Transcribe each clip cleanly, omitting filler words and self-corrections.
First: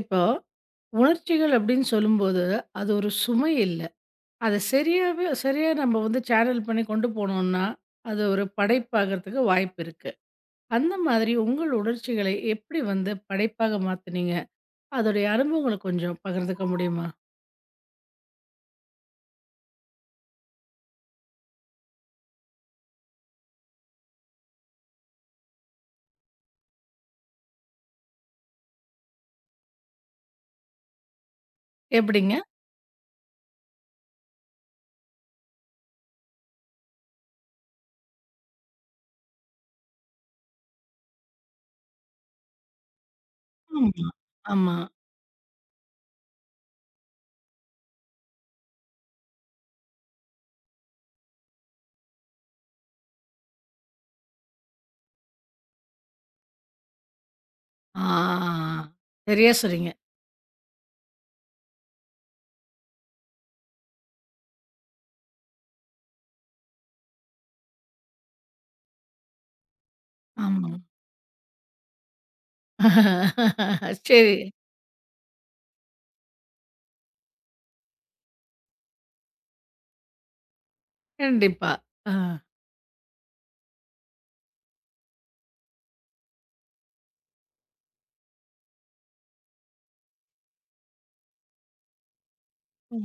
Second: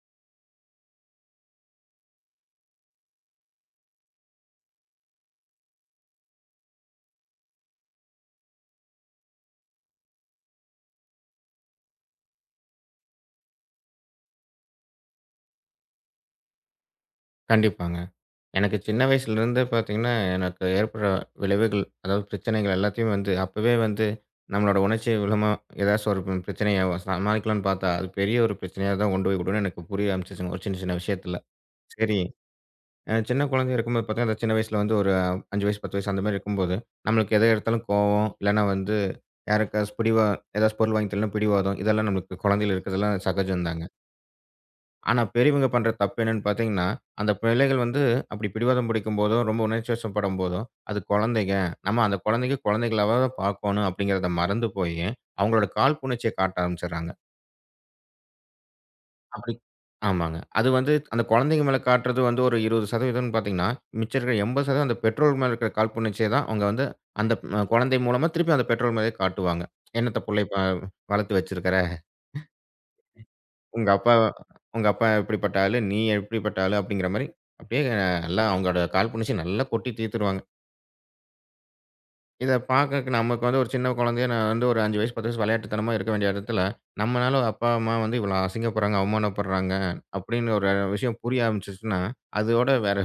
இப்போ உணர்ச்சிகள் அப்படின்னு சொல்லும்போது, அது ஒரு சுமை இல்ல. அத சரியாவே சரியா நம்ம வந்து சேனல் பண்ணி கொண்டு போனோம்னா, அது ஒரு படைப்பாகறதுக்கு வாய்ப்பு இருக்கு. அந்த மாதிரி உங்கள் உணர்ச்சிகளை எப்படி வந்து படைப்பாக மாத்துனீங்க? அதோடைய அனுபவங்கள கொஞ்சம் பகிர்ந்துக்க முடியுமா? கண்டிப்பாங்க. எனக்கு சின்ன வயசுலருந்தே பார்த்தீங்கன்னா, எனக்கு ஏற்படுற விளைவுகள், அதாவது பிரச்சனைகள் எல்லாத்தையும் வந்து அப்பவே வந்து நம்மளோட உணர்ச்சி மூலமா ஏதாச்சும் ஒரு பிரச்சனைய சமாளிக்கலான்னு பார்த்தா, அது பெரிய ஒரு பிரச்சனையா தான் கொண்டு போய் விடும்னு எனக்கு புரிய ஆரம்பிச்சுச்சுங்க, ஒரு சின்ன சின்ன விஷயத்துல. சரி, எப்படிங்க? சின்ன குழந்தையா இருக்கும்போது பார்த்தீங்கன்னா, அந்த சின்ன வயசுல வந்து ஒரு 5 வயசு, 10 வயசு அந்த மாரி இருக்கும்போது, நம்மளுக்கு எத எடுத்தாலும் கோவம், இல்லன்னா வந்து யாருக்காச்சும் ஏதாச்சும் பொருள் வாங்கி தரலன்னா பிடிவாதம், இதெல்லாம் நம்மளுக்கு குழந்தையில இருக்கிறதெல்லாம் சகஜம் தாங்க. ஆமா, ஆமா. ஆனா, பெரியவங்க பண்ற தப்பு என்னன்னு பார்த்தீங்கன்னா, அந்த பிள்ளைகள் வந்து அப்படி பிடிவாதம் பிடிக்கும்போதோ, ரொம்ப உணர்ச்சி வசப்படும்போதோ, அது குழந்தைங்க. நம்ம அந்த குழந்தைங்க குழந்தைகளாவ தான் பார்க்கணும் அப்படிங்கிறத மறந்து போயி, அவங்களோட காழ்ப்புணர்ச்சிய காட்ட ஆரம்பிச்சுடுறாங்க. ஆ சரியா அப்படி சொன்னீங்க. ஆமாங்க. அது வந்து அந்த குழந்தைங்க மேல காட்டுறது வந்து ஒரு 20% பார்த்தீங்கன்னா, மிச்சம் இருக்கிற 80% அந்த பெற்றோர் மேல இருக்கிற காழ்ப்புணர்ச்சிய தான் அவங்க வந்து அந்த குழந்தை மூலமா திருப்பி அந்த பெற்றோர் மேலயே காட்டுவாங்க. "என்னத்த புள்ளய ஆமா. வளர்த்து வச்சிருக்கிற? உங்க அப்பா சரி. உங்க அப்பா எப்படிப்பட்ட ஆளு, நீ எப்படிப்பட்ட ஆளு அப்படிங்கிற மாரி, அப்படியே நல்லா அவங்களோட காழ்ப்புணர்ச்சி நல்லா கொட்டி தீர்த்துருவாங்க. கண்டிப்பா. ஆ. இத பார்க்கறக்கு நமக்கு வந்து ஒரு சின்ன குழந்தையா நான் வந்து ஒரு 5 வயசு, 10 வயசு விளையாட்டுத்தனமா இருக்க வேண்டிய இடத்துல, நம்மனால அப்பா, அம்மா வந்து இவ்வளோ அசிங்கப்படுறாங்க, அவமானப்படுறாங்க அப்படின்னு ஒரு விஷயம் புரிய ஆரம்பிச்சுச்சுன்னா, அதோட வேற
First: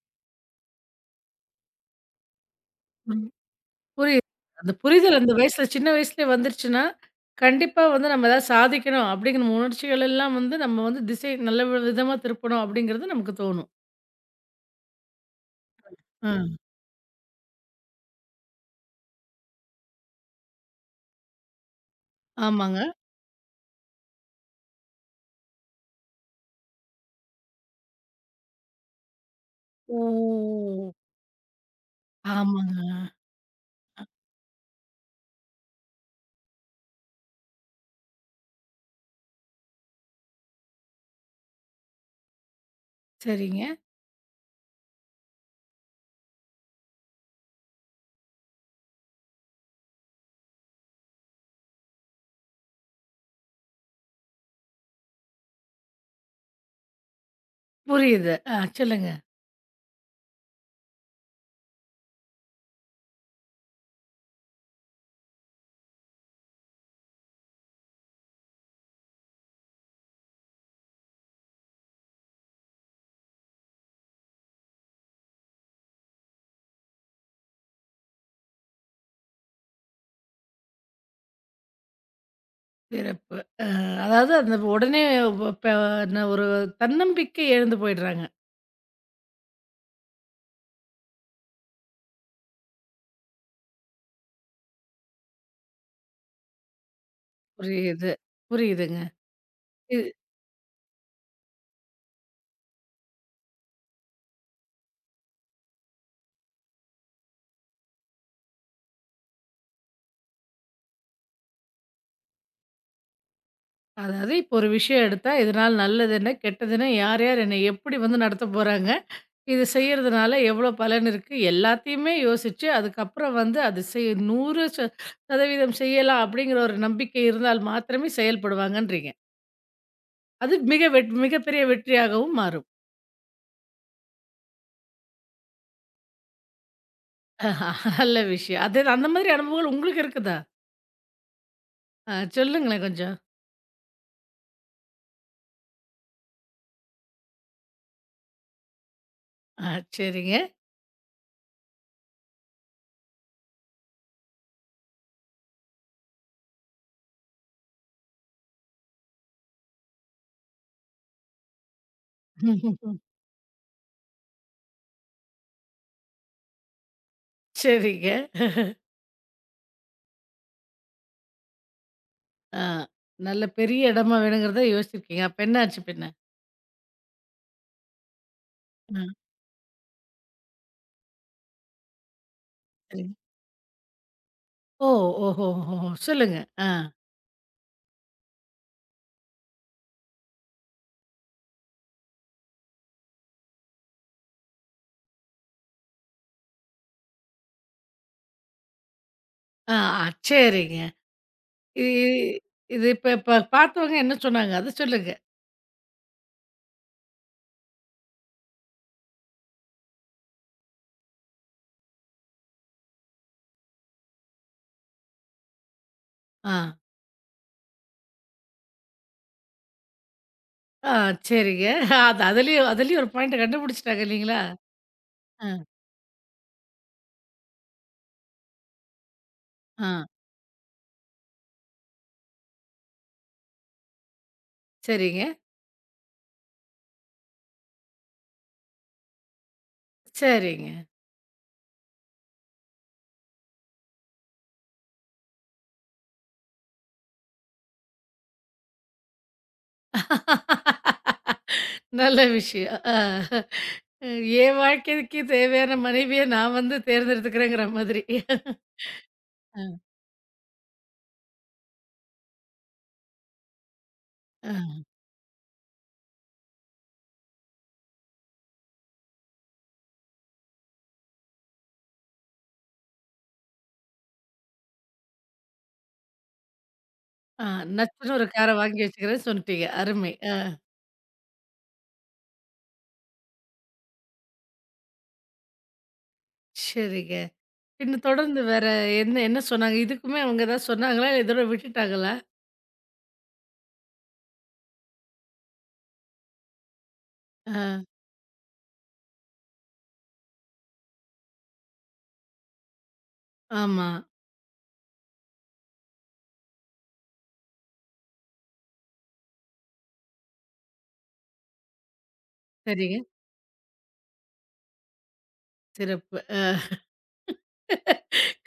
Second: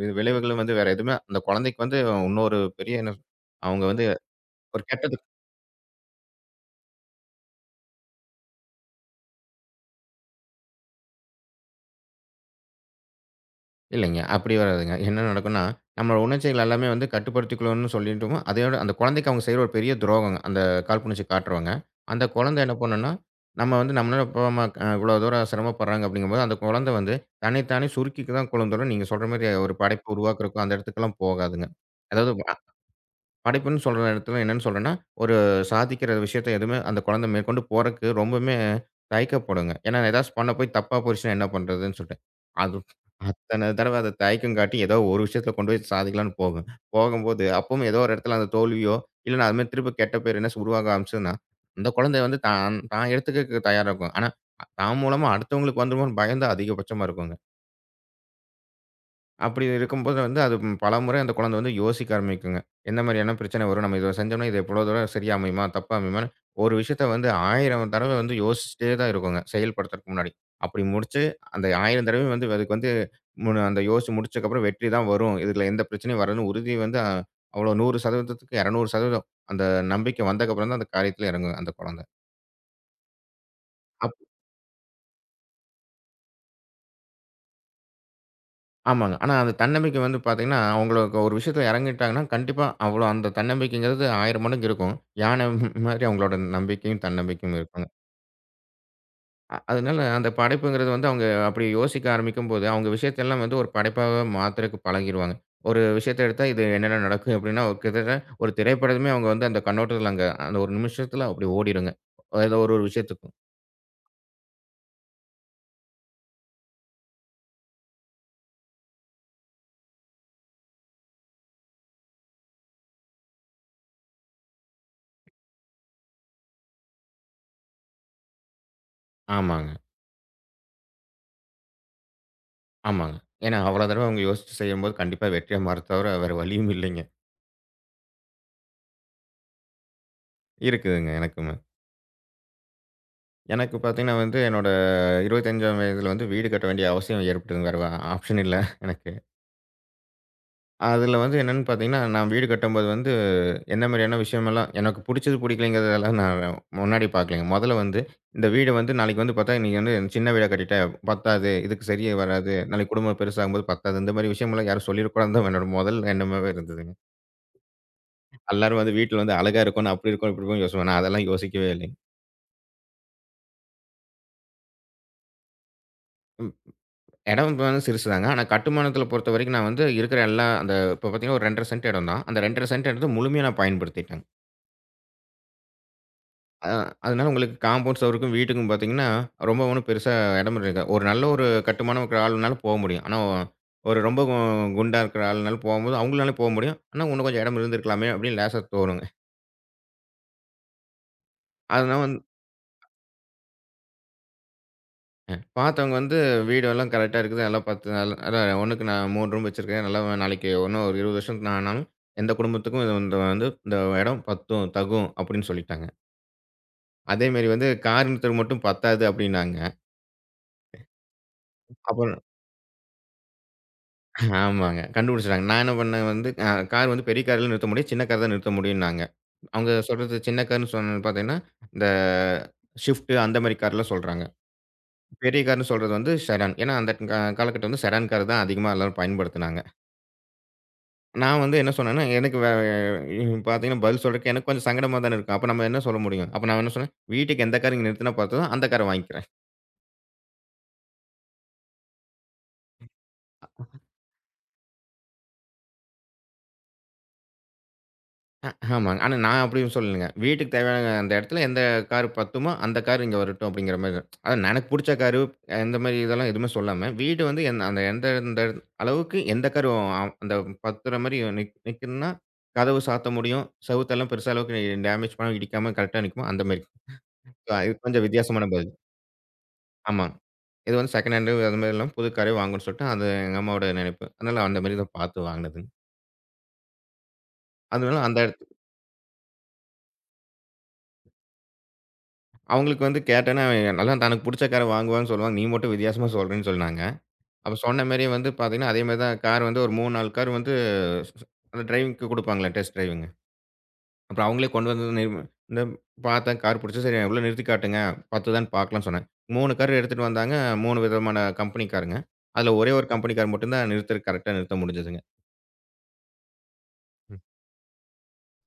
விளைவுகளும் வந்து வேற எதுவுமே அந்த குழந்தைக்கு வந்து இன்னொரு பெரிய என்ன ம். அவங்க வந்து புரியுது. அந்த ஒரு கெட்டது புரிதல் அந்த வயசுல சின்ன வயசுலயே வந்துருச்சுன்னா, கண்டிப்பா வந்து நம்ம ஏதாவது சாதிக்கணும் அப்படிங்கிற உணர்ச்சிகள் எல்லாம் வந்து நம்ம வந்து திசை நல்ல விதமா திருப்பணும் அப்படிங்கிறது நமக்கு தோணும். இல்லைங்க. அப்படி வராதுங்க. என்ன நடக்கும்னா, நம்ம ஆ. உணர்ச்சிகள் எல்லாமே வந்து கட்டுப்படுத்திக்கணும்னு சொல்லிட்டோமோ, அதையோட அந்த குழந்தைக்கு அவங்க செய்ற ஒரு பெரிய துரோகங்க. அந்த காழ்ப்புணர்ச்சி காட்டுறவங்க. அந்த குழந்தை என்ன ஆமாங்க. பண்ணும்னா, நம்ம வந்து நம்மளால போமா இவ்வளோ தூரம் சிரமப்படுறாங்க அப்படிங்கும்போது, அந்த குழந்தை வந்து தன்னை தானே சுருக்கிக்க தான் குழந்தரும். நீங்க சொல்ற மாரி ஒரு படைப்பு உருவாக்குறதுக்கும் ஓ! அந்த இடத்துக்கெல்லாம் போகாதுங்க. அதாவது ஆமாங்க. படைப்புன்னு சொல்ற இடத்துல என்னன்னு சொல்றேன்னா, ஒரு சாதிக்கிற விஷயத்த எதுவுமே அந்த குழந்தை மேற்கொண்டு போறக்கு ரொம்பவுமே தயக்கப்படுங்க. ஏன்னா, ஏதாச்சு பண்ண போய் தப்பா போயிருச்சுன்னா என்ன பண்றதுன்னு சொல்லிட்டு. அது சரிங்க. அத்தன தடவ அத தயக்கம் காட்டி ஏதோ ஒரு விஷயத்துல கொண்டு போய் சாதிக்கலான்னு போகும். போகும்போது அப்பவும் ஏதோ ஒரு இடத்துல அந்த தோல்வியோ, இல்லன்னா அது மாரி திரும்ப கெட்ட பேர் என்ன உருவாக ஆரம்பிச்சதுன்னா, அந்த குழந்தை வந்து தான் தான் எடுத்துக்கக்கு தயாரா இருக்கும். ஆனா, தான் மூலமா அடுத்தவங்களுக்கு வந்துருமோன்னு பயம் தான் அதிகபட்சமா இருக்குங்க. புரியுது. ஆ சொல்லுங்க. அப்படி இருக்கும்போது வந்து, அது பலமுறை அந்த குழந்தை வந்து யோசிக்க ஆரம்பிக்குங்க. எந்த மாரியான பிரச்சனை வரும்? நம்ம இத செஞ்சோம்னா, இது இவ்வளோ தூரம் சரியா அமையுமா? தப்பா அமையுமான்னு, ஒரு விஷயத்த வந்து 1000 தடவ வந்து யோசிச்சுட்டே தான் இருக்குங்க, செயல்படுத்துறதுக்கு முன்னாடி. அப்படி முடிச்சு, அந்த 1000 தடவையும் வந்து அதுக்கு வந்து அந்த யோசிச்சு முடிச்சதுக்கப்புறம் வெற்றி தான் வரும். இதுல எந்த பிரச்சனையும் வராதுன்னு உறுதி வந்து அவ்வளோ 100% 200% அந்த நம்பிக்கை வந்ததுக்கப்புறம் தான் அந்த காரியத்துல இறங்குங்க அந்த குழந்தை. சிறப்பு. அ அதாவது அந்த உடனே வ ப என்ன ஒரு தன்னம்பிக்கை இழந்து போயிடுறாங்க. ஆமாங்க. ஆனா அந்த தன்னம்பிக்கை வந்து பார்த்தீங்கன்னா, அவங்களுக்கு ஒரு விஷயத்துல இறங்கிட்டாங்கன்னா, கண்டிப்பா அவ்வளோ அந்த தன்னம்பிக்கைங்கிறது 1000 மடங்கு இருக்கும். யானை மாரி அவங்களோட நம்பிக்கையும், தன்னம்பிக்கையும் இருக்குங்க. புரியுது. புரியுதுங்க. அதனால இது அந்த படைப்புங்கிறது வந்து அவங்க அப்படி யோசிக்க ஆரம்பிக்கும்போது, அவங்க விஷயத்தெல்லாம் வந்து ஒரு படைப்பாவே மாத்துறக்கு பழகிருவாங்க. ஒரு விஷயத்த எடுத்தா இது என்னென்ன நடக்கும் அப்படின்னா, ஒரு கிட்டத்தட்ட ஒரு திரைப்படமே அவங்க வந்து அந்த கண்ணோட்டத்துல அங்க அந்த ஒரு நிமிஷத்துல அப்படி ஓடிருங்க. ஏதோ ஒரு ஒரு விஷயத்துக்கும். அதாவது இப்போ ஒரு விஷயம் எடுத்தா இதனால நல்லது என்ன? கெட்டது என்ன? யார் யார் என்னை எப்படி வந்து நடத்தப்போறாங்க? இது செய்யறதுனால எவ்வளோ பலன் இருக்கு? எல்லாத்தையுமே யோசிச்சு, அதுக்கப்புறம் வந்து அது 100% செய்யலாம் அப்படிங்கிற ஒரு நம்பிக்கை இருந்தால் மாத்திரமே செயல்படுவாங்கன்றீங்க. ஆமாங்க, அது மிகப்பெரிய வெற்றியாகவும் மாறும். ஆமாங்க. ஏன்னா அவ்வளோ தடவ அவங்க யோசிச்சு செய்யும்போது கண்டிப்பா வெற்றியா மாறும் தவிர வேற வழியும் இல்லைங்க. ஆஹா, நல்ல விஷயம். அது அந்த மாதிரி அனுபவங்கள் உங்களுக்கு இருக்குதா? இருக்குதுங்க எனக்குமே. ஆ சொல்லுங்களேன் கொஞ்சம். எனக்கு பார்த்தீங்கன்னா வந்து, என்னோட 25ஆம் வயதில வந்து வீடு கட்ட வேண்டிய அவசியம் ஏற்பட்டதுங்கிற ஆப்ஷன் இல்ல எனக்கு. ஆ சரிங்க. அதில வந்து என்னன்னு பார்த்தீங்கன்னா, நான் வீடு கட்டும்போது வந்து என்ன மாரியான விஷயமெல்லாம் எனக்கு புடிச்சது, புடிக்கலைங்கிறதெல்லாம் நான் முன்னாடி பார்க்கலைங்க. மொதல்ல வந்து இந்த வீடு வந்து நாளைக்கு வந்து பார்த்தா, "இன்னைக்கு வந்து சின்ன வீடா கட்டிட்ட பத்தாது. இதுக்கு சரியா வராது. நாளைக்கு குடும்பம் பெருசாகும்போது பத்தாது." இந்த மாரி விஷயமெல்லாம் யாரும் சொல்லிறக்கூடாதுன்னு தான் என்னோட மொதல் எண்ணமாவே இருந்ததுங்க. சரிங்க. எல்லாரும் வந்து வீட்ல வந்து அழகா இருக்கணும், அப்படி இருக்கணும், இப்படி இருக்கணும்னு யோசிப்பாங்க. நான் அதெல்லாம் யோசிக்கவே இல்லைங்க. ஆ நல்ல பெரிய இடமா வேணுங்கிறத யோசிச்சிருக்கீங்க. அப்ப என்ன ஆச்சு பின்ன? இடம் வந்து சிறுசு தாங்க. ஆனா ஆ கட்டுமானத்தில பொறுத்தவரைக்கும் நான் வந்து இருக்கிற எல்லா அந்த இப்போ பார்த்தீங்கன்னா, ஒரு 2½ சென்ட் இடம் தான். அந்த 2½ சென்ட் இடத்த சரிங்க. முழுமையா நான் பயன்படுத்திட்டேங்க. ஓ! ஓஹோ! ஓஹோ! சொல்லுங்க. ஆ. அ அதனால உங்களுக்கு காம்பவுண்ட் சுவருக்கும், வீட்டுக்கும் பார்த்தீங்கன்னா, ரொம்ப ஒண்ணும் பெருசா இடம் இருக்காது. ஒரு நல்ல ஒரு கட்டுமானம் இருக்கிற ஆளுனாலும் போ முடியும். ஆனா, ஒரு ரொம்ப குண்டா இருக்கிற ஆளுனாலும் போம்போது, அவங்களாலும் போ முடியும். ஆனா, "இன்னும் கொஞ்சம் இடம் இருந்திருக்கலாமே!" அப்படின்னு லேசா தோணுங்க. ஆ ஆ, சரிங்க. இ அதனால இ இது இப்ப இப்ப பார்த்தவங்க என்ன சொன்னாங்க? அத சொல்லுங்க. பார்த்தவங்க வந்து வீடு எல்லாம் கரெக்ட்டா இருக்குது. நல்லா பார்த்து நல்லா அதான் 1க்கு நான் 3 ரூம் வச்சிருக்கேன். நல்லா நாளைக்கு இன்னும் ஒரு 20 வருஷத்துக்கு நான் ஆனாலும், எந்த குடும்பத்துக்கும் இது வந்து வந்து இந்த இடம் பத்தும், தகும் அப்படின்னு சொல்லிட்டாங்க. ஆ. அதேமாரி வந்து காரினத்துக்கு மட்டும் பத்தாது அப்படின்னாங்க. ஆ சரிங்க. அப்புறம் அதுலயும் அதுலயும் ஒரு பாயிண்ட் கண்டுபிடிச்சுட்டாங்க இல்லீங்களா? ஆமாங்க. கண்டுபிடிச்சுட்டாங்க. ஆ, நான் என்ன பண்ணேன் வந்து கார் வந்து பெரிய கார்லாம் நிறுத்த முடியும். சின்ன கார் தான் நிறுத்த முடியும்னாங்க. அவங்க ஆ. சொல்றது சின்ன கார்ன்னு சொன்னது பார்த்தீங்கன்னா, இந்த ஷிஃப்ட் அந்த மாரி கார்லாம் சொல்றாங்க. சரிங்க, பெரிய கார்ன்னு சொல்றது வந்து செடான். ஏன்னா அந்த காலகட்டம் வந்து செடான் கார் தான் அதிகமா எல்லாரும் பயன்படுத்துனாங்க. சரிங்க. நான் வந்து என்ன சொன்னேன்னா, எனக்கு பார்த்தீங்கன்னா, பதில் சொல்றதுக்கு எனக்கு கொஞ்சம் சங்கடமா தானே இருக்கும். அப்ப நம்ம என்ன சொல்ல முடியும்? அப்ப நான் என்ன சொன்னேன், "வீட்டுக்கு எந்த கார் இங்க நிறுத்துனா பத்துதோ, அந்த கார வாங்கிக்கிறேன்." நல்ல விஷயம். ஆ. என் வாழ்க்கைக்கு தேவையான மனைவிய நான் வந்து தேர்ந்தெடுத்துக்கிறேங்கிற மாதிரி. ஆமாங்க. ஆனா நான் ஆ, அப்படின்னு சொல்லலங்க. வீட்டுக்கு தேவையான அந்த இடத்துல எந்த கார் பத்துமோ, அந்த கார் இங்க வரட்டும் அப்படிங்கிற மாரி. அதான் எனக்கு ஆ, புடிச்ச காரு, இந்த மாரி இதெல்லாம் எதுவுமே சொல்லாம, வீடு வந்து என் அந்த எந்த எந்த அளவுக்கு எந்த கார் அந்த பத்துற மாரி நிக்குதுன்னா, கதவு சாத்த முடியும். செவுத்தெல்லாம் பெருசா அளவுக்கு டேமேஜ் பண்ணாம, இடிக்காம கரெக்ட்டா நிக்குமோ, அந்த மாரி. ஆ. அது கொஞ்சம் நச்சுன்னு ஒரு வித்தியாசமான கார பதில். வாங்கி வச்சுக்கிறேன்னு சொல்ட்டீங்க. ஆமா. அருமை. ஆ. இது வந்து செகண்ட் ஹேண்டு அது மாரி இல்லாம புது காரே வாங்கணும்னு சொல்லிட்டு, அது எங்க அம்மாவோட நினைப்பு. அதனால அந்த மாரி தான் பார்த்து வாங்கினதுங்க. சரிங்க. பின்ன அதனால அந்த தொடர்ந்து இடத்து வேற என்ன என்ன சொன்னாங்க? இதுக்குமே அவங்க ஏதாவது சொன்னாங்களா? இதோட விட்டுட்டாங்களா? அவங்களுக்கு வந்து கேட்டேன்னா, "அதான் தனக்கு புடிச்ச கார வாங்குவான்னு சொல்லுவாங்க. நீ மட்டும் வித்தியாசமா சொல்றேன்னு" சொன்னாங்க. ஆ. அப்ப சொன்ன மாரி வந்து பார்த்தீங்கன்னா, அதே மாரி தான் கார் வந்து ஒரு 3, 4 கார் வந்து அந்த டிரைவிங்க்கு குடுப்பாங்கல்ல, டெஸ்ட் டிரைவிங். ஆமா. அப்புறம் அவங்களே கொண்டு வந்து இந்த பார்த்தேன் கார் புடிச்சது. "சரி உள்ள நிறுத்தி காட்டுங்க. பத்துதான்னு பார்க்கலாம்ன்னு" சொன்னேன். 3 கார் எடுத்துட்டு வந்தாங்க. 3 விதமான கம்பெனி காருங்க. அதுல ஒரே ஒரு சரிங்க. கம்பெனி கார் மட்டும் தான் நிறுத்தறக்கு கரெக்ட்டா நிறுத்த முடிஞ்சதுங்க. சிறப்பு. அ.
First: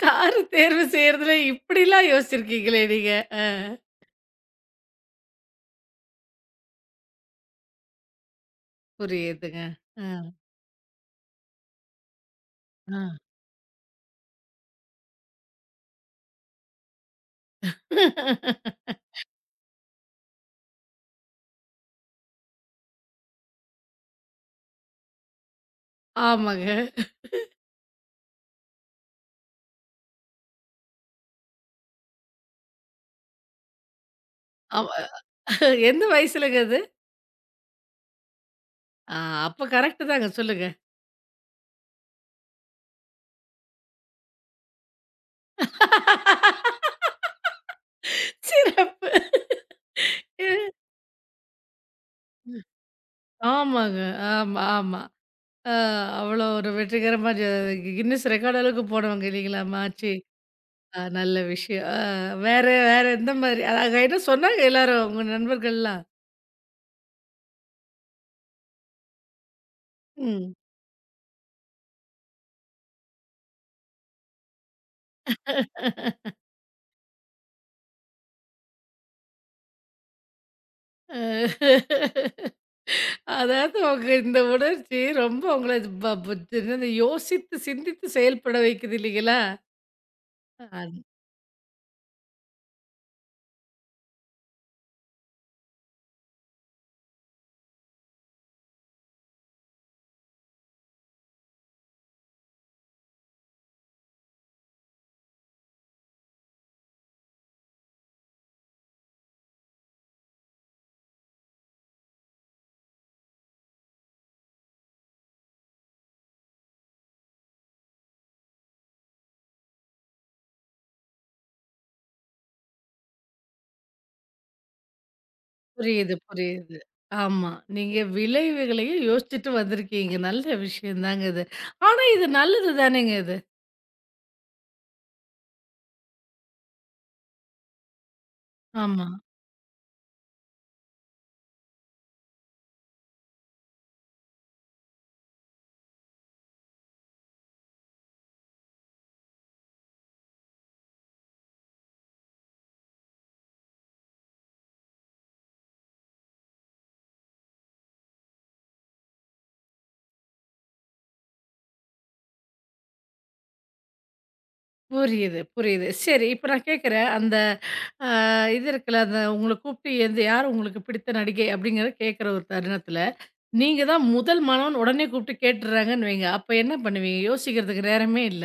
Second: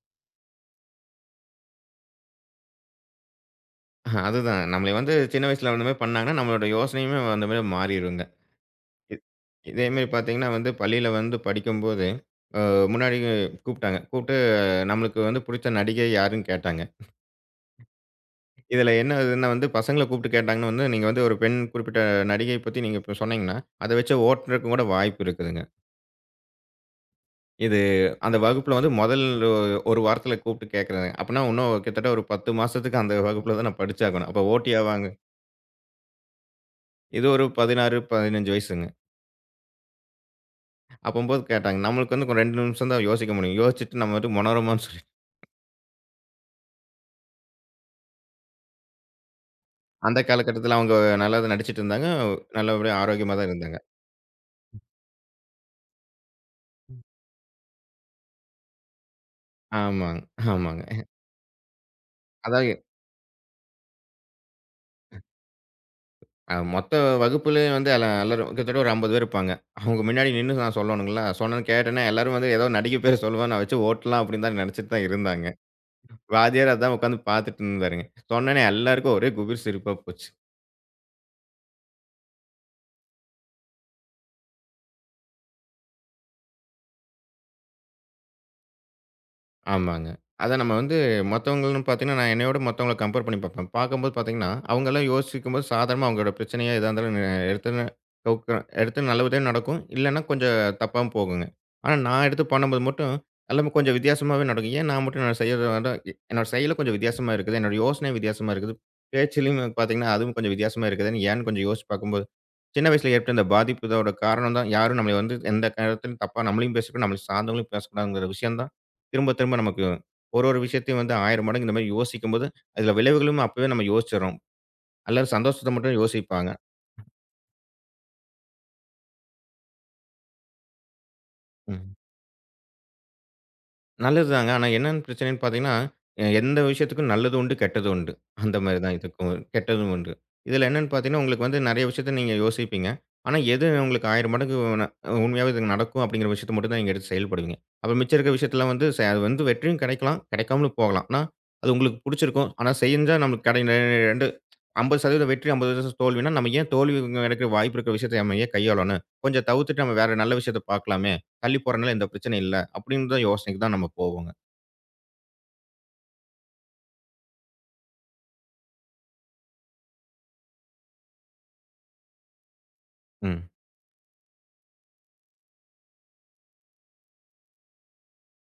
கார் தேர்வு செய்றதுல இப்படிலாம் யோசிச்சிருக்கீங்களே நீங்க. அ. அதுதான். நம்மள வந்து சின்ன வயசுல அந்த மாரி பண்ணாங்கன்னா, நம்மளோட யோசனையுமே அந்த மாரி மாறிருங்க. இ புரியுதுங்க. இதே அ, மாரி பார்த்தீங்கன்னா வந்து பள்ளியில வந்து படிக்கும்போது, அ முன்னாடி அ. கூப்பிட்டாங்க. கூப்பிட்டு நம்மளுக்கு வந்து பிடிச்ச நடிகை யாருன்னு கேட்டாங்க. இதில என்ன இதுன்னா வந்து பசங்கள கூப்பிட்டு கேட்டாங்கன்னா வந்து, நீங்க வந்து ஒரு பெண் குறிப்பிட்ட நடிகை பத்தி நீங்க இப்ப சொன்னீங்கன்னா, அத வச்சு ஓட்டுறதுக்கு கூட வாய்ப்பு இருக்குதுங்க. ஆமாங்க. இது அந்த வகுப்புல வந்து முதல் ஒரு வாரத்தில கூப்பிட்டு கேட்குறாங்க. அப்பன்னா இன்னும் கிட்டத்தட்ட ஒரு 10 மாசத்துக்கு அந்த வகுப்புல தான் நான் படிச்சாகணும். அப்ப ஆமா. ஓட்டியாவாங்க? எந்த வயசுலங்க அது? இது ஒரு 16, 15 வயசுங்க. ஆ அப்ப கரெக்ட்டு தாங்க. சொல்லுங்க. அப்பம்போது கேட்டாங்க. நம்மளுக்கு வந்து 2 நிமிஷம் தான் யோசிக்க முடியும். யோசிச்சுட்டு நம்ம வந்து மனோரமான்னு சொல்லி சிறப்பு. அந்த காலகட்டத்தில அவங்க நல்லா தான் நடிச்சுட்டு இருந்தாங்க. நல்லபடியா ஆரோக்கியமா தான் இருந்தாங்க. ஆமாங்க. ஆமா, ஆமா. அ அவ்வளோ ஒரு வெற்றிகரமா கின்னஸ் ரெக்கார்ட் அளவுக்கு போனவங்க இல்லைங்களா? மாச்சி. ஆமாங்க, ஆமாங்க. ஆ நல்ல விஷயம். ஆ வேற அதாவது வேற எந்த மாரி அத என்ன சொன்னாங்க எல்லாரும் உங்க நண்பர்கள்லாம்? மொத்த வகுப்புலயே வந்து எல்லாரும் கிட்டத்தட்ட ஒரு 50 பேர் இருப்பாங்க. அவங்க முன்னாடி ம். நின்னு நான் சொல்லணுங்களா? சொன்னேன்னு கேட்டேன்னா, எல்லாரும் வந்து ஏதோ நடிகை பேர் சொல்லுவேன். நான் வச்சு ஓட்டலாம் அப்படின்னு தான் நெனச்சுட்டு தான் இருந்தாங்க. வாத்தியார் அதான் உட்காந்து பார்த்துட்டு இருந்தாருங்க. சொன்னோனே எல்லாருக்கும் ஒரே குபீர் சிரிப்பா போச்சு. அ அதாவது உங்க இந்த உணர்ச்சி ரொம்ப உங்கள ப புத் என்னது யோசித்து, சிந்தித்து செயல்பட வைக்குது இல்லைங்களா? ஆமாங்க. அத நம்ம அ வந்து மத்தவங்கள்ன்னு பார்த்தீங்கன்னா, நான் என்னையோட மத்தவங்கள கம்பேர் பண்ணி பார்ப்பேன். பார்க்கும்போது பார்த்தீங்கன்னா, அவங்கலாம் யோசிக்கும்போது சாதாரணமா அவங்களோட பிரச்சனையா எதா இருந்தாலும் எடுத்தோன்னே கவுக்க எடுத்து நல்லபடியா நடக்கும். இல்லன்னா கொஞ்சம் தப்பாவும் போகுங்க. ஆனா நான் எடுத்து பண்ணும்போது மட்டும் எல்லாமே கொஞ்சம் வித்தியாசமாவே நடக்கும். ஏன் நான் மட்டும் நான் செய்யறது வந்து என்னோட செயலும் கொஞ்சம் வித்தியாசமா இருக்குது. என்னோட யோசனையும் வித்தியாசமா இருக்குது. பேச்சிலும் பார்த்தீங்கன்னா, அதுவும் கொஞ்சம் வித்தியாசமா இருக்குதுன்னு ஏன்னு கொஞ்சம் யோசிச்சு பார்க்கும்போது, சின்ன வயசுல ஏற்பட்ட இந்த பாதிப்பு இதோட காரணம் தான் யாரும் நம்மள வந்து எந்த நேரத்திலும் தப்பா நம்மளையும் பேசக்கூடாது, நம்மள சார்ந்தவங்களையும் பேசக்கூடாதுங்கிற விஷயம் தான் திரும்ப திரும்ப நமக்கு ஒரு ஒரு விஷயத்தையும் வந்து 1000 மடங்கு இந்த மாரி யோசிக்கும்போது, அதில விளைவுகளும் அப்பவே நம்ம யோசிச்சுர்றோம். எல்லாரும் சந்தோஷத்த மட்டும் புரியுது, யோசிப்பாங்க. புரியுது. ஆமா. நீங்க விளைவுகளையும் யோசிச்சுட்டு வந்திருக்கீங்க. நல்ல விஷயம் தாங்க இது. ம். ஆனா இது நல்லது தானேங்க இது. நல்லதுதாங்க. ஆனா என்னன்னு பிரச்சனைன்னு பார்த்தீங்கன்னா, எந்த விஷயத்துக்கும் நல்லது உண்டு, கெட்டது உண்டு. அந்த மாரி தான் ஆமா. இதுக்கும் கெட்டதும் உண்டு. இதில என்னன்னு பார்த்தீங்கன்னா, உங்களுக்கு வந்து நெறைய விஷயத்த நீங்க யோசிப்பீங்க. ஆனா எது உங்களுக்கு 1000 மடங்கு உண்மையாவே இது நடக்கும் அப்படிங்கிற விஷயத்த மட்டும் தான் நீங்க எடுத்து செயல்படுவீங்க. அப்ப மிச்சம் இருக்கிற விஷயத்தலாம் வந்து அது வந்து வெற்றியும் கிடைக்கலாம், கிடைக்காமலும் போகலாம். ஆனா அது உங்களுக்கு புடிச்சிருக்கும். ஆனா செஞ்சா நமக்கு 2 50% வெற்றி, 50% தோல்வின்னா, நம்ம ஏன் தோல்வி கிடைக்க வாய்ப்பு இருக்கிற விஷயத்த நம்ம ஏன் கையாளணும்? கொஞ்சம் தவிர்த்துட்டு நம்ம வேற நல்ல விஷயத்த பார்க்கலாமே! தள்ளி போறனால எந்த பிரச்சனை இல்ல. அப்படின்ற யோசனைக்கு தான் நம்ம போவோங்க. புரியுது, புரியுது. சரி, இப்ப நான் கேட்கிறேன். அந்த அ இது இருக்குல்ல, அந்த உங்கள கூப்பிட்டு எந்த யார் உங்களுக்கு பிடித்த நடிகை அப்படிங்கிறத கேட்கிற ஒரு தருணத்தில, ம். நீங்க தான் முதல் மாணவன் உடனே கூப்பிட்டு கேட்டுர்றாங்கன்னு வைங்க. அப்ப என்ன பண்ணுவீங்க? யோசிக்கிறதுக்கு நேரமே இல்ல.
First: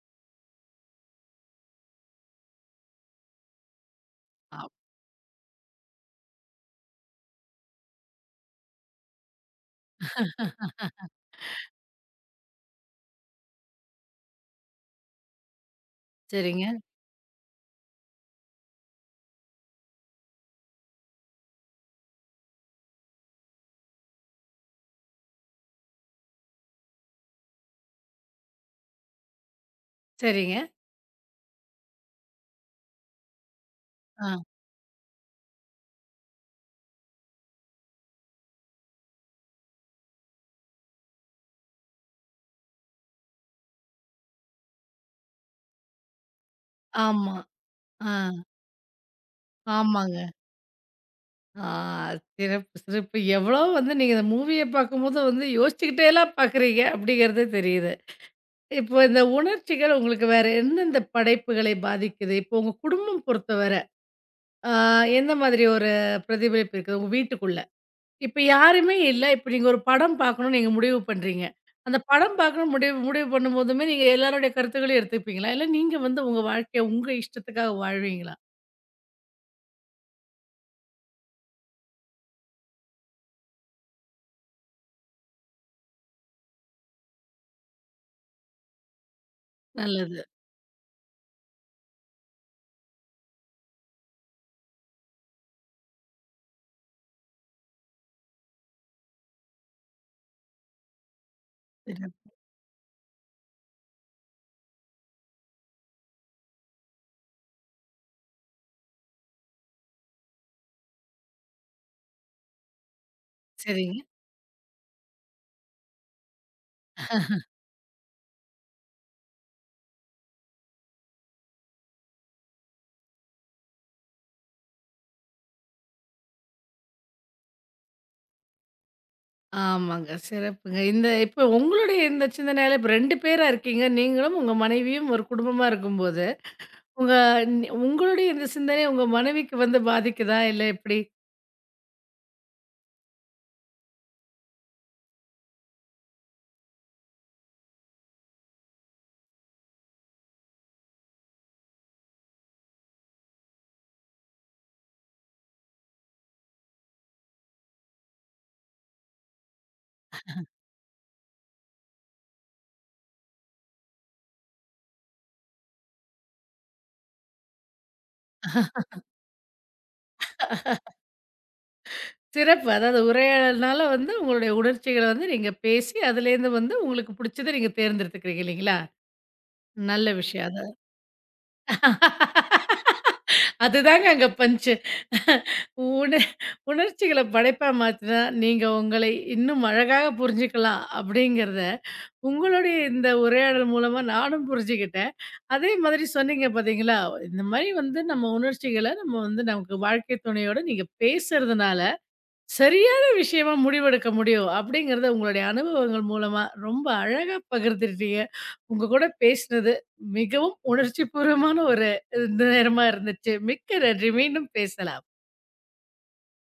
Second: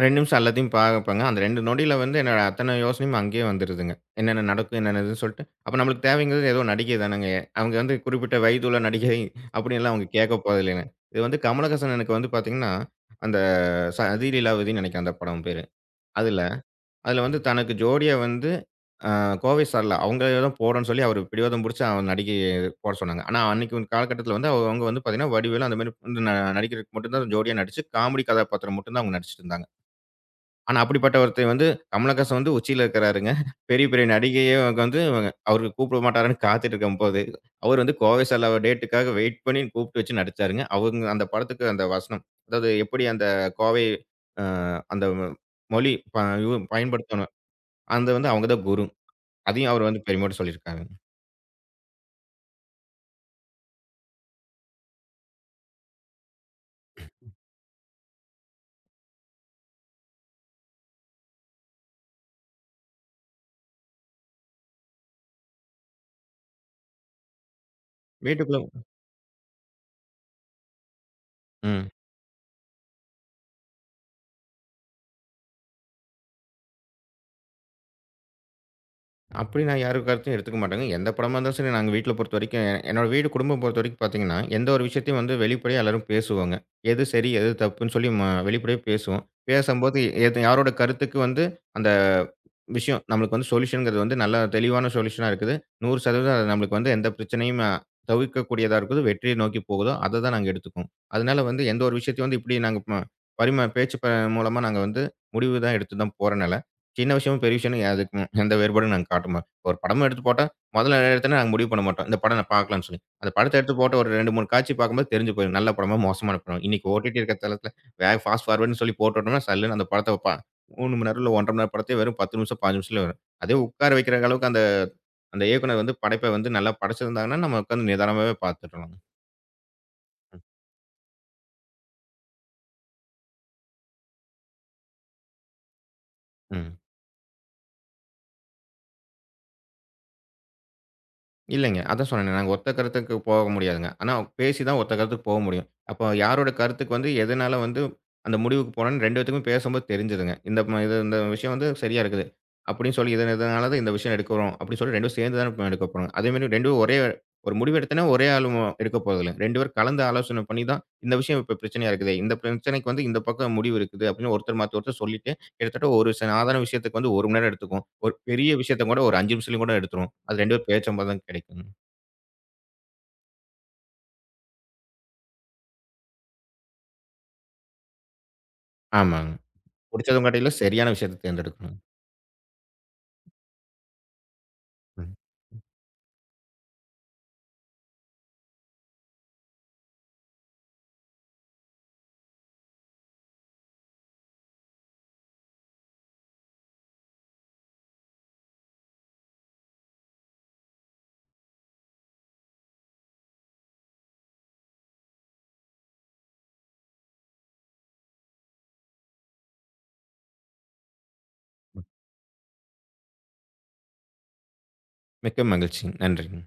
2 நிமிஷம் எல்லாத்தையும் பார்ப்பேங்க. அந்த 2 நொடியில வந்து என்னோட அத்தன யோசனையும் அங்கேயே வந்துருதுங்க. என்னென்ன ஆ. நடக்கும்? என்னென்ன இதுன்னு சொல்லிட்டு, அப்ப நம்மளுக்கு தேவைங்கிறது ஏதோ நடிகை தானங்க. அவங்க வந்து குறிப்பிட்ட வயதுள்ள நடிகை அப்படின்லாம் அவங்க கேட்க போறதில்லைங்க. இது வந்து கமலஹாசன் எனக்கு வந்து பார்த்தீங்கன்னா, அந்த "அதிலீலாவதின்னு" நினைக்கிறேன் அந்த படம் பேரு. அதுல சரிங்க, அதில வந்து தனக்கு ஜோடியா வந்து அ கோவை சரளா அவங்கள தான் போடன்னு சொல்லி அவரு பிடிவாதம் புடிச்சு அவ நடிக்க போட சொன்னாங்க. ஆனா அன்னைக்கு ஒரு காலகட்டத்தில வந்து அவங்க வந்து பார்த்தீங்கன்னா, வடிவேலு அந்த மாரி வந்து நடிகருக்கு மட்டும் தான் ஜோடியா நடிச்சு, காமெடி கதாபாத்திரம் மட்டும் தான் அவங்க நடிச்சுட்டு இருந்தாங்க. சரிங்க. ஆனா அப்படிப்பட்ட ஒருத்தர் வந்து கமலஹாசன் வந்து உச்சியில இருக்கிறாருங்க. பெரிய பெரிய ஆ. நடிகையே அவங்க வந்து அவரு கூப்பிட மாட்டாருன்னு காத்துட்டு இருக்கும்போது, அவரு வந்து கோவை சரளாவ டேட்டுக்காக வெயிட் பண்ணி கூப்பிட்டு வச்சு நடிச்சாருங்க. அவங்க அந்த படத்துக்கு அந்த வசனம் அதாவது எப்படி அந்த கோவை அ அந்த மொழி பயன்படுத்தணும் ஆமா. அந்த ஆ, வந்து அவங்க தான் குரு. அதையும் அவரு வந்து ஆமாங்க. பெருமையோட சொல்லியிருக்காரு. ஆ சிறப்பு, சிறப்பு. எவ்வளோ வந்து நீங்க இந்த மூவிய பார்க்கும்போது வந்து யோசிச்சுக்கிட்டேலாம் பார்க்குறீங்க அப்படிங்கிறது தெரியுது. இப்போ இந்த உணர்ச்சிகள் உங்களுக்கு வேற எந்தெந்த படைப்புகளை பாதிக்குது? இப்போ உங்க குடும்பம் பொறுத்தவர ஆ எந்த மாதிரி ஒரு பிரதிபலிப்பு இருக்குது உங்க வீட்டுக்குள்ள? இப்ப வீட்டுக்குள்ள யாருமே இல்ல. இப்ப நீங்க ஒரு படம் பார்க்கணும்னு நீங்க முடிவு பண்றீங்க. ம். அந்த படம் பார்க்கணும்னு முடிவு முடிவு பண்ணும்போதுமே, நீங்க எல்லாருடைய கருத்துக்களையும் எடுத்துப்பீங்களா? இல்ல நீங்க வந்து உங்க வாழ்க்கைய உங்க இஷ்டத்துக்காக வாழ்வீங்களா? அப்படி நான் யாரு கருத்தையும் எடுத்துக்க மாட்டேங்க. எந்த படமா இருந்தாலும் சரி, நாங்க வீட்ல பொறுத்தவரைக்கும் என்னோட வீடு குடும்பம் பொறுத்தவரைக்கும் பார்த்தீங்கன்னா, எந்த ஒரு விஷயத்தையும் வந்து வெளிப்படையா எல்லாரும் பேசுவோங்க. எது சரி, எது தப்புன்னு சொல்லி வெளிப்படையா பேசுவோம். பேசம்போது நல்லது. எது யாரோட கருத்துக்கு வந்து, அந்த விஷயம். நம்மளுக்கு வந்து சொல்யூஷன்ங்கிறது வந்து நல்ல தெளிவான சொல்யூஷனா இருக்குது. 100% அது நம்மளுக்கு வந்து எந்த பிரச்சனையும் தவிர்க்கக்கூடியதா இருக்குது. வெற்றியை நோக்கி போகுதோ, அத தான் நாங்க எடுத்துக்குவோம். அதனால வந்து எந்த ஒரு விஷயத்தையும் சிறப்பு. வந்து இப்படி நாங்க பேச்சு மூலமா நாங்க வந்து முடிவு தான் எடுத்து தான் போறனால, சின்ன விஷயமும், பெரிய விஷயமும் அதுக்கு ம், எந்த வேறுபாடும் நாங்க காட்ட மாட்டோம். ஒரு படமா எடுத்து போட்டா, முதல்ல எடுத்தோனே நாங்க முடிவு பண்ண மாட்டோம். இந்த படம் நான் பார்க்கலாம்னு சொல்லி. அந்த படத்த எடுத்து சரிங்க. போட்டு ஒரு 2, 3 காட்சி பார்க்கும்போது தெரிஞ்சு போயிரும். நல்ல படமா, மோசமான படம். இன்னைக்கு ஓடிடி இருக்கிற தளத்தில ஃபாஸ்ட் ஃபார்வர்டுன்னு சொல்லி போட்டுட்டோம்னா, சல்லுன்னு அந்த படத்த 3 மணி நேரம் இல்ல 1½ மணி நேரம் படத்தையே வெறும் 10 நிமிஷம், 5 நிமிஷத்துல வரும். அதே உட்கார வைக்கிற அளவுக்கு அந்த அந்த இயக்குனர் வந்து படைப்ப வந்து நல்லா படைச்சிருந்தாங்கன்னா, நம்ம உட்காந்து நிதானமாவே பார்த்துடலாம். ஆமாங்க. சிறப்புங்க. இப்ப உங்களுடைய இந்த சிந்தனையால இப்ப 2 பேரா இருக்கீங்க. நீங்களும் உங்க மனைவியும் ஒரு குடும்பமா இருக்கும்போது, ம். உங்க உங்களுடைய இந்த சிந்தனை உங்க மனைவிக்கு வந்து பாதிக்குதா? இல்ல எப்படி? இல்லைங்க. அதான் சொன்னேனே, நாங்க ஒத்த கருத்துக்கு போக முடியாதுங்க. ஆனா பேசி தான் ஒத்த கருத்துக்கு போக முடியும். அப்போ யாரோட கருத்துக்கு வந்து எதனால வந்து அந்த முடிவுக்கு போனோம்னு 2 பேத்துக்குமே பேசும்போது தெரிஞ்சுதுங்க. இந்த இது இந்த விஷயம் வந்து சரியா இருக்குது. அப்படின்னு சொல்லி இதனால தான் இந்த விஷயம் எடுக்கிறோம். அப்படின்னு சொல்லி 2 சேர்ந்து தானே இப்ப எடுக்க போறோம். அதே மாரி 2 ஒரே ஒரு முடிவு எடுத்தோம்னா ஒரே ஆள் எடுக்க போறதில்ல. 2 பேரும் கலந்து ஆலோசனை பண்ணி தான் இந்த விஷயம் இப்ப பிரச்சனையா இருக்குது. இந்த பிரச்சனைக்கு வந்து இந்த பக்கம் முடிவு இருக்குது அப்படின்னு ஒருத்தர் மாத்தி ஒருத்தர் சொல்லிட்டு கிட்டத்தட்ட ஒரு சாதாரண விஷயத்துக்கு வந்து 1 மணி நேரம் எடுத்துக்கும். ஒரு பெரிய விஷயத்த கூட ஒரு 5 நிமிஷத்துலயும் கூட எடுத்துரும். அது 2 பேரும் பேசும்போது தான் கிடைக்கும். சிறப்பு. அதாவது உரையாடல்னால வந்து உங்களுடைய உணர்ச்சிகள வந்து நீங்க பேசி, அதுலேருந்து வந்து உங்களுக்கு புடிச்சத நீங்க தேர்ந்தெடுத்துக்கிறீங்க இல்லைங்களா? ஆமாங்க. நல்ல புடிச்சதும் விஷயம் காட்டிலும் அது. சரியான விஷயத்த தேர்ந்தெடுக்கணும். அதுதாங்க அங்க பஞ்ச். ம். உண உணர்ச்சிகள படைப்பா மாத்துனா, நீங்க உங்களை இன்னும் அழகாக புரிஞ்சுக்கலாம் அப்படிங்கிறத, உங்களுடைய இந்த உரையாடல் மூலமா நானும் புரிஞ்சுக்கிட்டேன். அதே மாதிரி சொன்னீங்க பார்த்தீங்களா? இந்த மாரி வந்து நம்ம உணர்ச்சிகள நம்ம வந்து நமக்கு வாழ்க்கை துணையோட நீங்க பேசுறதுனால, சரியான விஷயமா முடிவெடுக்க முடியும் அப்படிங்கிறத உங்களுடைய அனுபவங்கள் மூலமா ரொம்ப அழகா பகிர்ந்துட்டீங்க. உங்க கூட பேசினது மிகவும் உணர்ச்சிபூர்வமான ஒரு நேரமா இருந்துச்சு. மிக்க நன்றி. மீண்டும் பேசலாம். மிக்க மகிழ்ச்சி. நன்றிங்க.